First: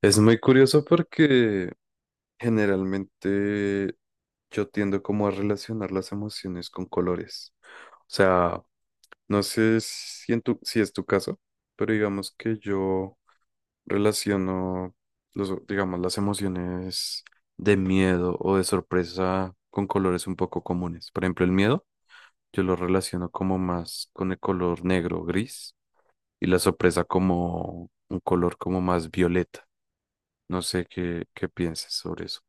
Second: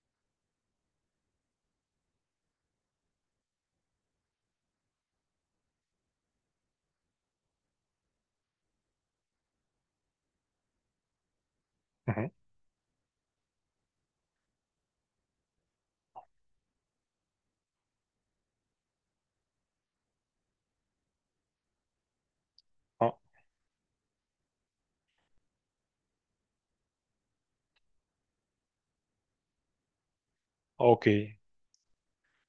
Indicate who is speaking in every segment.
Speaker 1: Es muy curioso porque generalmente yo tiendo como a relacionar las emociones con colores. O sea, no sé si, si es tu caso, pero
Speaker 2: Ujú.
Speaker 1: digamos que yo relaciono digamos, las emociones de miedo o de sorpresa con colores un poco comunes. Por ejemplo, el miedo yo lo
Speaker 2: Ah,
Speaker 1: relaciono como más con el color negro o gris, y la sorpresa como un color como más violeta. No sé
Speaker 2: ok.
Speaker 1: qué pienses sobre eso.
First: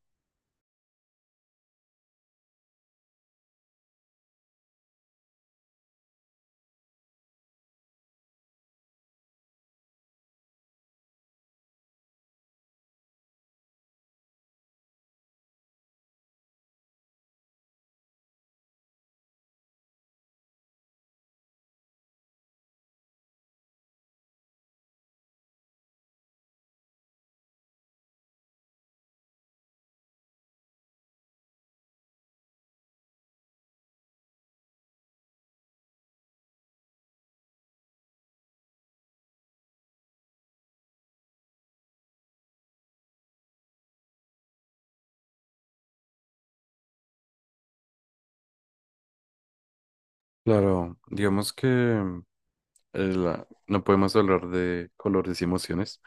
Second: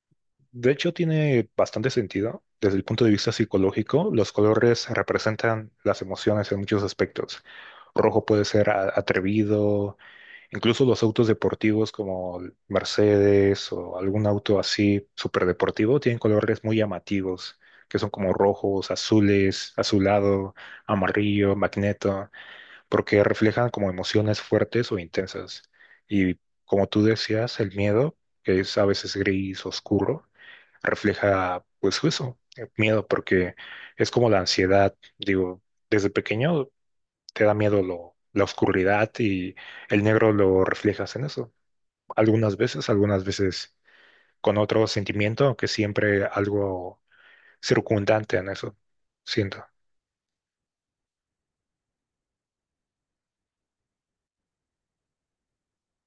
Speaker 2: De hecho, tiene bastante sentido. Desde el punto de vista psicológico, los colores representan las emociones en muchos aspectos. Rojo puede ser atrevido, incluso los autos deportivos como el Mercedes o algún auto así súper deportivo tienen colores muy llamativos, que son como rojos, azules, azulado, amarillo, magneto, porque reflejan como emociones fuertes o intensas. Y como tú decías, el miedo, que es a veces gris, oscuro, refleja pues eso, el miedo, porque es como la ansiedad. Digo, desde pequeño te da miedo la oscuridad y el negro lo reflejas en eso. Algunas veces con otro sentimiento, aunque siempre algo circundante en eso. Siento,
Speaker 1: Claro, digamos que no podemos hablar de colores y emociones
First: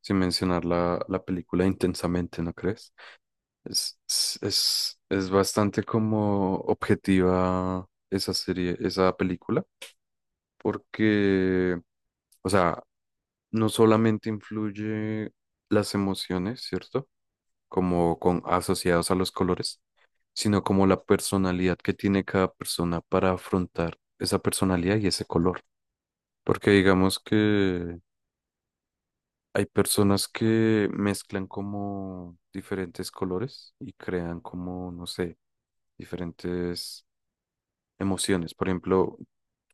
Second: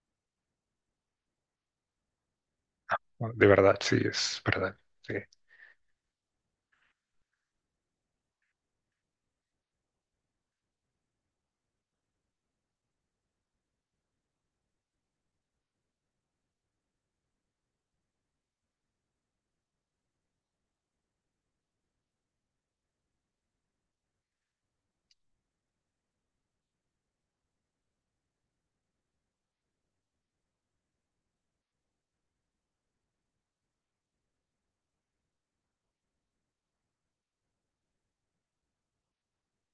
Speaker 1: sin mencionar la película Intensamente, ¿no crees?
Speaker 2: de verdad, sí,
Speaker 1: Es, es,
Speaker 2: es verdad.
Speaker 1: es,
Speaker 2: Sí.
Speaker 1: es bastante como objetiva esa serie, esa película, porque, o sea, no solamente influye las emociones, ¿cierto? Como con asociados a los colores, sino como la personalidad que tiene cada persona para afrontar esa personalidad y ese color. Porque digamos que hay personas que mezclan como diferentes colores y crean como, no sé, diferentes emociones. Por ejemplo,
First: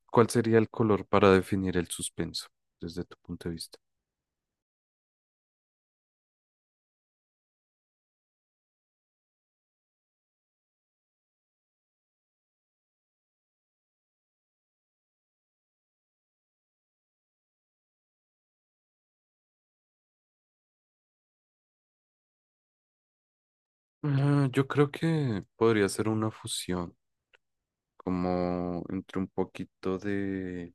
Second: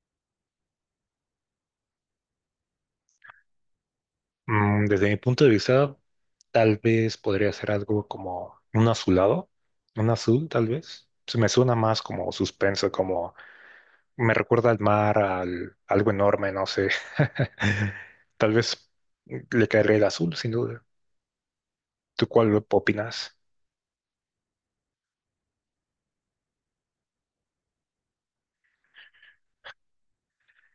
Speaker 1: ¿cuál sería el color para definir el suspenso desde tu punto de vista?
Speaker 2: Desde mi punto de vista, tal vez podría ser algo como un azulado, un azul tal vez. Se me suena más como suspenso, como me recuerda al mar, al algo enorme, no sé. Tal vez le caería el azul, sin duda. ¿Tú cuál opinas?
Speaker 1: Ah, yo creo que podría ser una fusión, como entre un poquito de,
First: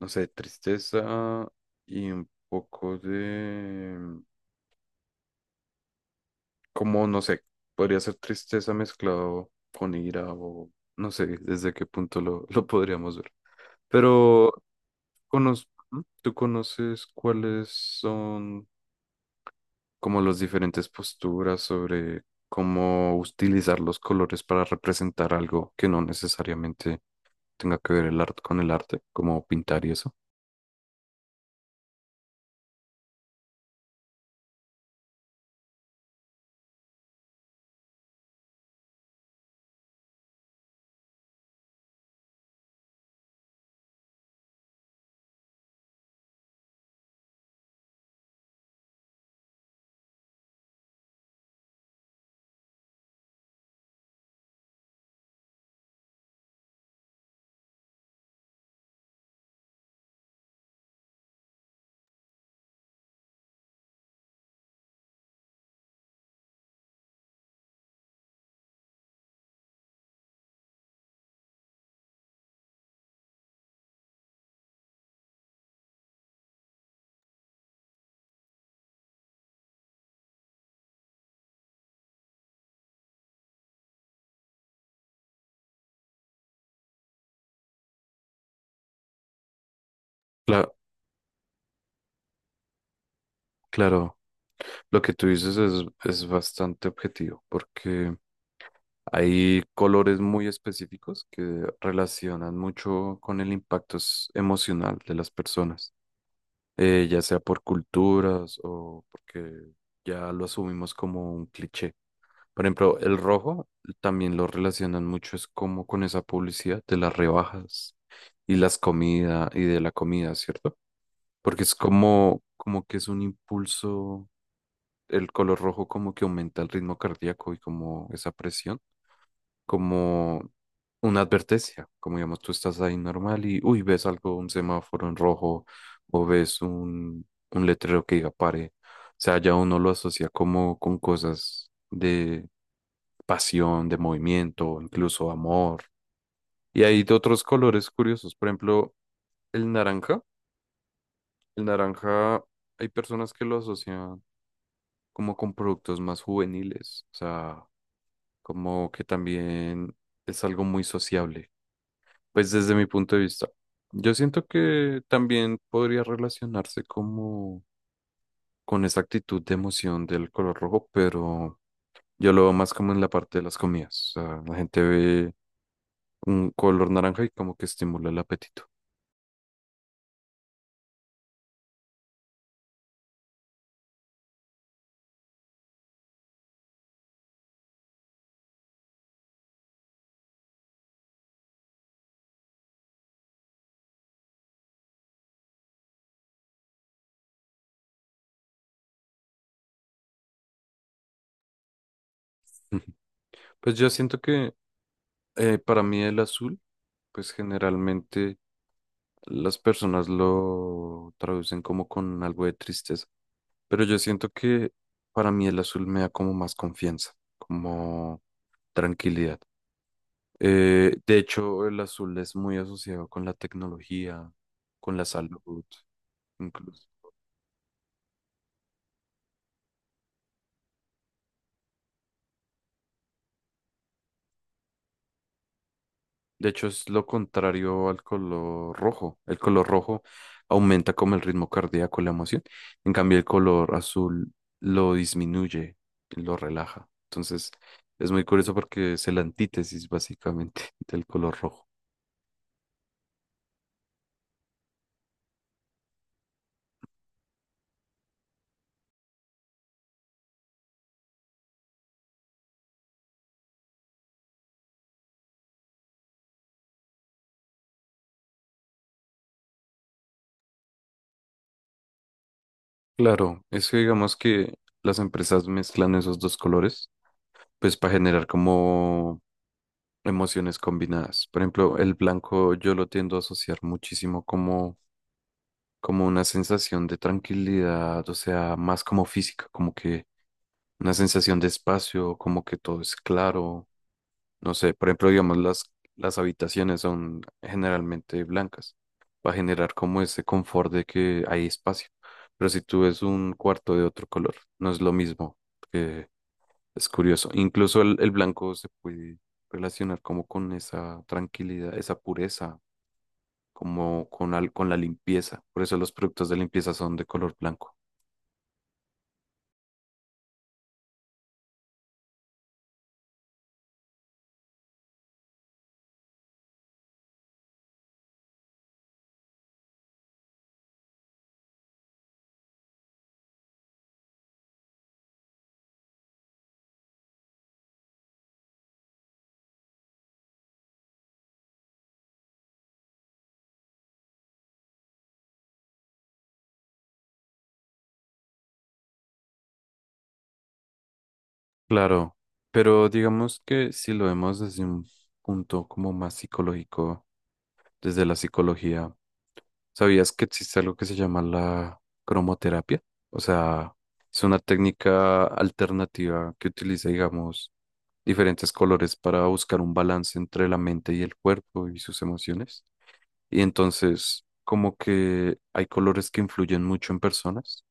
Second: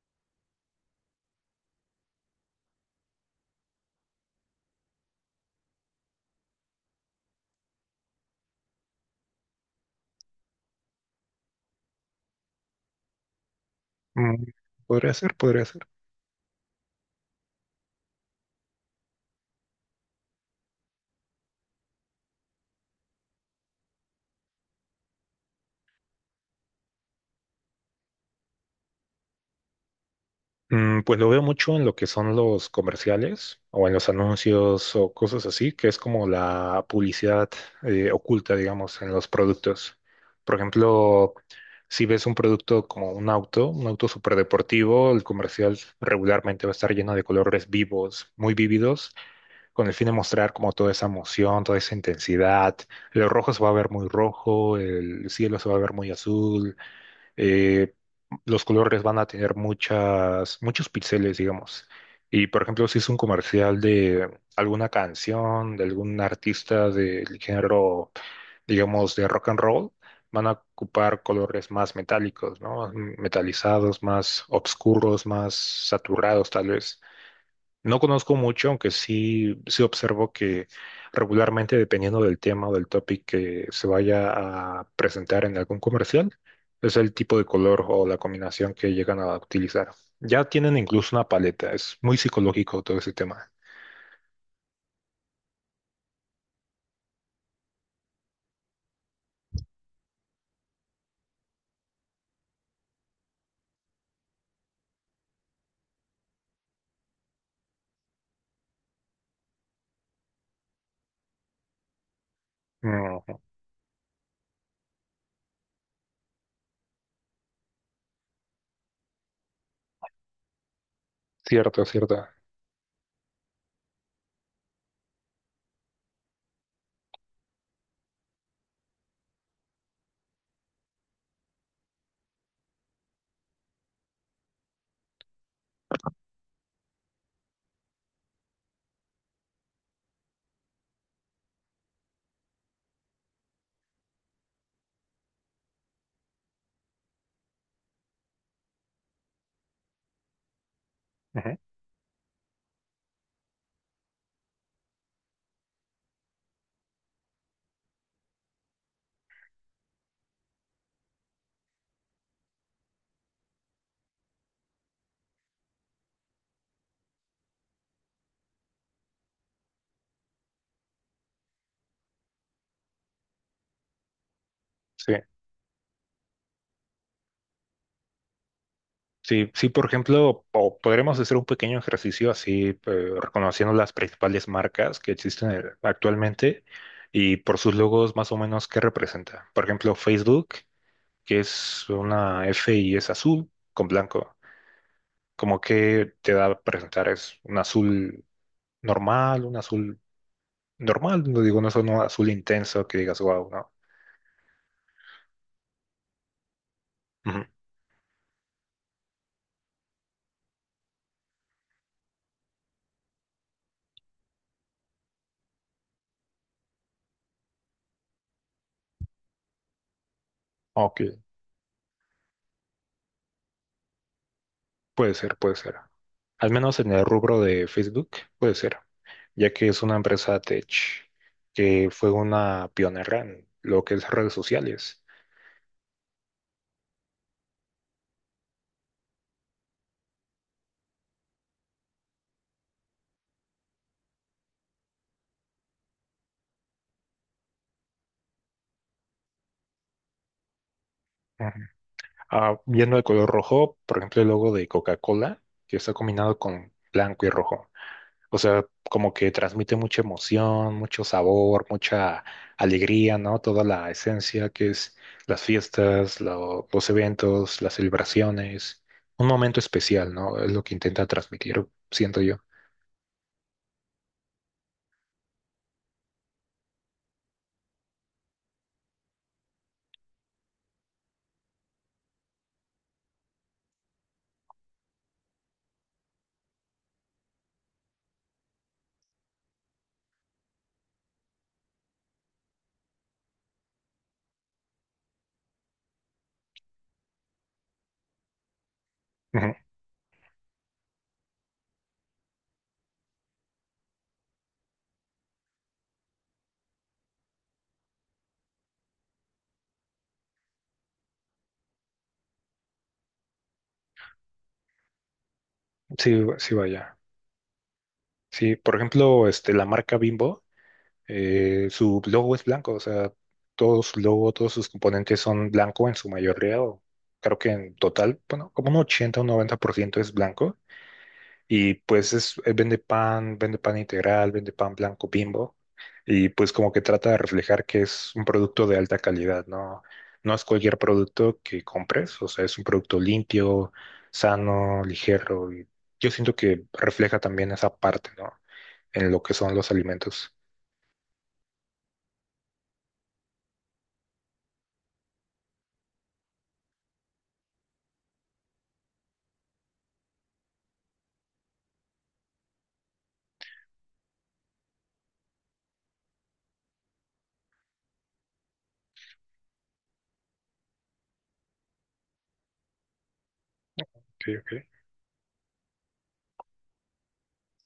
Speaker 1: no sé, tristeza y un poco de como, no sé, podría ser tristeza mezclado con ira o no sé desde qué punto lo podríamos ver.
Speaker 2: Mm,
Speaker 1: Pero,
Speaker 2: Podría ser, podría ser.
Speaker 1: ¿Tú conoces cuáles son como las diferentes posturas sobre cómo utilizar los colores para representar algo que no necesariamente tenga que ver el arte con el arte, como pintar y eso?
Speaker 2: Pues lo veo mucho en lo que son los comerciales o en los anuncios o cosas así, que es como la publicidad oculta, digamos, en los productos. Por ejemplo, si ves un producto como un auto superdeportivo, el comercial regularmente va a estar lleno de colores vivos, muy vívidos, con el fin de mostrar como toda esa emoción, toda esa intensidad. El rojo se va a ver muy rojo, el cielo se va a ver muy azul, eh, los colores van a tener muchos píxeles, digamos. Y por ejemplo, si es un comercial de alguna canción, de algún artista del género, digamos, de rock and roll, van a ocupar colores más metálicos, ¿no? Metalizados, más oscuros, más saturados, tal vez. No conozco mucho, aunque sí, sí observo que regularmente, dependiendo del tema o del topic que se vaya a presentar en algún comercial, es el tipo de color o la combinación que llegan a utilizar. Ya
Speaker 1: Claro,
Speaker 2: tienen incluso una paleta, es muy psicológico todo ese tema.
Speaker 1: claro, lo que tú dices es bastante objetivo porque... Hay colores muy específicos que relacionan mucho con el impacto emocional de las personas, ya sea por culturas o porque ya lo asumimos como un cliché. Por ejemplo, el
Speaker 2: Ujú.
Speaker 1: rojo también lo relacionan mucho, es como con esa publicidad de las rebajas y las comidas y de la comida, ¿cierto? Porque es
Speaker 2: Cierto, cierto.
Speaker 1: como, como que es un impulso, el color rojo como que aumenta el ritmo cardíaco y como esa presión como una advertencia, como digamos, tú estás ahí normal y, uy, ves algo, un semáforo en rojo o ves un letrero que diga pare. O sea, ya uno lo asocia como con cosas de pasión, de movimiento, incluso amor. Y hay de otros colores curiosos, por ejemplo, el naranja.
Speaker 2: Ujú.
Speaker 1: El naranja, hay personas que lo asocian como con productos más juveniles, o sea, como que también es algo muy sociable. Pues desde mi punto de vista, yo siento que también podría relacionarse como con esa actitud de emoción del color rojo, pero yo lo veo más como en la parte de las comidas. O sea, la gente
Speaker 2: Sí.
Speaker 1: ve un color naranja y como que estimula el apetito.
Speaker 2: Sí, sí, por ejemplo, o podremos hacer un pequeño ejercicio así, reconociendo las principales marcas que existen actualmente, y por sus logos más o menos qué representa. Por ejemplo, Facebook, que es una F y es azul con blanco. Como que te da a presentar es un azul normal, no digo, no es un azul intenso que digas, wow, ¿no?
Speaker 1: Pues yo siento que para mí el azul, pues
Speaker 2: Ujú.
Speaker 1: generalmente las personas lo traducen como con algo de tristeza, pero yo siento que para mí el azul me da como más confianza, como tranquilidad.
Speaker 2: Ok.
Speaker 1: De hecho, el azul es muy asociado con la tecnología, con la
Speaker 2: Puede ser, puede
Speaker 1: salud,
Speaker 2: ser. Al menos
Speaker 1: incluso.
Speaker 2: en el rubro de Facebook, puede ser, ya que es una empresa tech que fue una pionera en lo que es redes sociales.
Speaker 1: De hecho, es lo contrario al color rojo. El color rojo aumenta como el ritmo cardíaco, la emoción. En cambio, el color azul lo disminuye, lo relaja. Entonces, es muy curioso porque es el antítesis, básicamente, del color
Speaker 2: Ujú.
Speaker 1: rojo.
Speaker 2: Ah, viendo el color rojo, por ejemplo, el logo de Coca-Cola, que está combinado con blanco y rojo. O sea, como que transmite mucha emoción, mucho sabor, mucha alegría, ¿no? Toda la esencia que es las fiestas, los eventos, las celebraciones. Un momento especial, ¿no? Es lo que intenta transmitir, siento yo.
Speaker 1: Claro, es que digamos que las empresas mezclan esos dos colores, pues para generar como emociones combinadas. Por ejemplo, el blanco yo lo tiendo a asociar muchísimo como una sensación de tranquilidad, o sea, más como física, como que una sensación de espacio, como que todo es claro. No sé, por ejemplo, digamos, las habitaciones son generalmente blancas. Va a
Speaker 2: Ujú.
Speaker 1: generar como ese confort de que hay espacio. Pero si tú ves un cuarto de otro color, no es lo mismo, es curioso. Incluso el blanco se puede relacionar como con esa tranquilidad, esa pureza, como con la limpieza. Por eso los
Speaker 2: Sí,
Speaker 1: productos de
Speaker 2: sí,
Speaker 1: limpieza son
Speaker 2: vaya.
Speaker 1: de color blanco.
Speaker 2: Sí, por ejemplo, este, la marca Bimbo, su logo es blanco, o sea, todo su logo, todos sus componentes son blanco en su mayoría, o creo que en total, bueno, como un 80 o un 90% es blanco. Y pues es, vende pan integral, vende pan blanco Bimbo. Y pues como que trata de reflejar que es un producto de alta calidad, ¿no? No es cualquier producto que compres, o sea, es un producto limpio, sano, ligero. Y yo siento que refleja también esa parte, ¿no? En lo que son los alimentos.
Speaker 1: Claro, pero digamos que si lo vemos desde un punto como más psicológico, desde la psicología, ¿sabías que existe algo que se llama la cromoterapia? O sea, es una técnica alternativa que utiliza, digamos, diferentes colores para buscar un balance entre la mente y el cuerpo y sus emociones. Y entonces,
Speaker 2: Ok, ok.
Speaker 1: como que hay colores que influyen mucho en personas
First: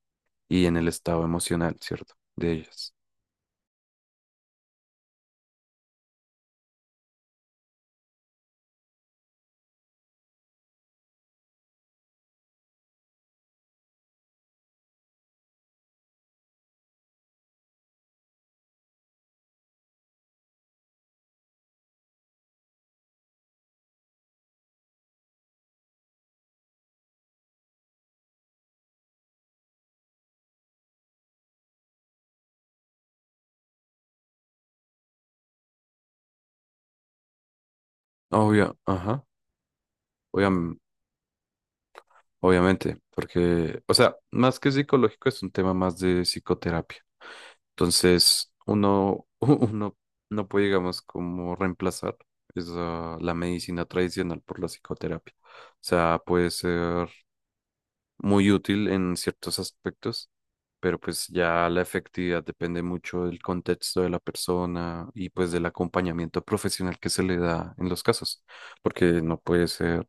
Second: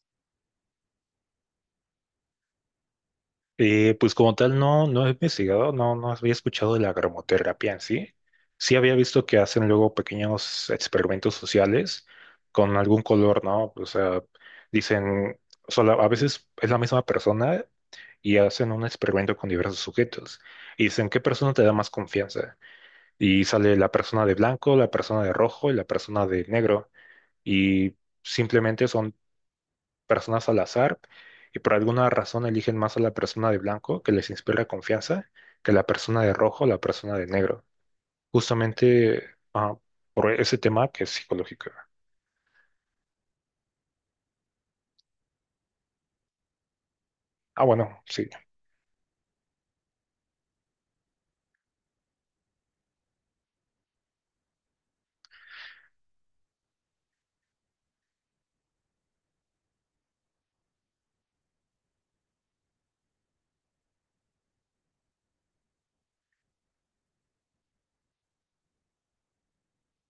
Speaker 1: y en el estado emocional, ¿cierto? De ellas.
Speaker 2: Pues como tal no, no he investigado, no, no había escuchado de la gramoterapia en sí. Sí había visto que hacen luego pequeños experimentos sociales con algún color, ¿no? O sea, dicen, solo, a veces es la misma persona y hacen un experimento con diversos sujetos. Y dicen, ¿qué persona te da más confianza? Y sale la persona de blanco, la persona de rojo y la persona de negro. Y simplemente son personas al azar, y por alguna razón eligen más a la persona de blanco, que les inspira confianza, que la persona de rojo o la persona de negro.
Speaker 1: Obvio,
Speaker 2: Justamente
Speaker 1: ajá,
Speaker 2: ah, por ese
Speaker 1: obviam-
Speaker 2: tema que es psicológico.
Speaker 1: obviamente, porque, o sea, más que psicológico es un tema más de psicoterapia.
Speaker 2: Ah, bueno, sí.
Speaker 1: Entonces, uno, uno no puede, digamos, como reemplazar la medicina tradicional por la psicoterapia. O sea, puede ser muy útil en ciertos aspectos, pero pues ya la efectividad depende mucho del contexto de la persona y pues del acompañamiento profesional que se le da en los casos, porque no puede ser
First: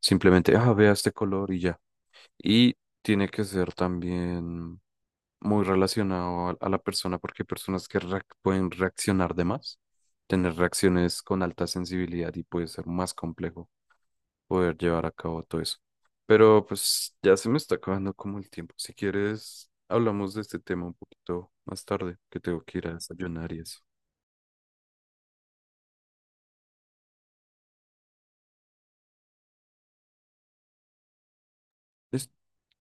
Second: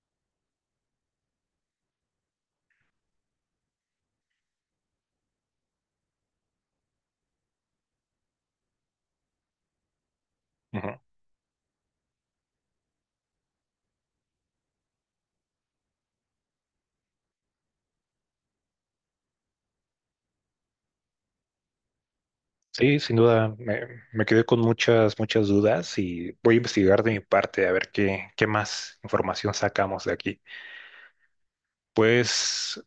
Speaker 1: simplemente, ah, vea este color y ya. Y tiene que ser también muy relacionado a la persona, porque hay personas que pueden reaccionar de más, tener
Speaker 2: Ujú.
Speaker 1: reacciones con alta sensibilidad y puede ser más complejo poder llevar a cabo todo eso. Pero pues ya se me está acabando como el tiempo. Si quieres, hablamos de este tema un poquito más tarde, que tengo que ir a
Speaker 2: Sí, sin
Speaker 1: desayunar
Speaker 2: duda,
Speaker 1: y eso.
Speaker 2: me quedé con muchas, muchas dudas y voy a investigar de mi parte a ver qué más información sacamos de aquí.
Speaker 1: Listo.
Speaker 2: Pues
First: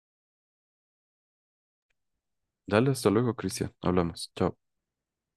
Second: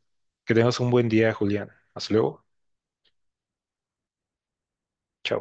Speaker 2: que tengas un buen día, Julián. Hasta luego.
Speaker 1: Dale, hasta luego, Cristian. Hablamos. Chao.
Speaker 2: Chao.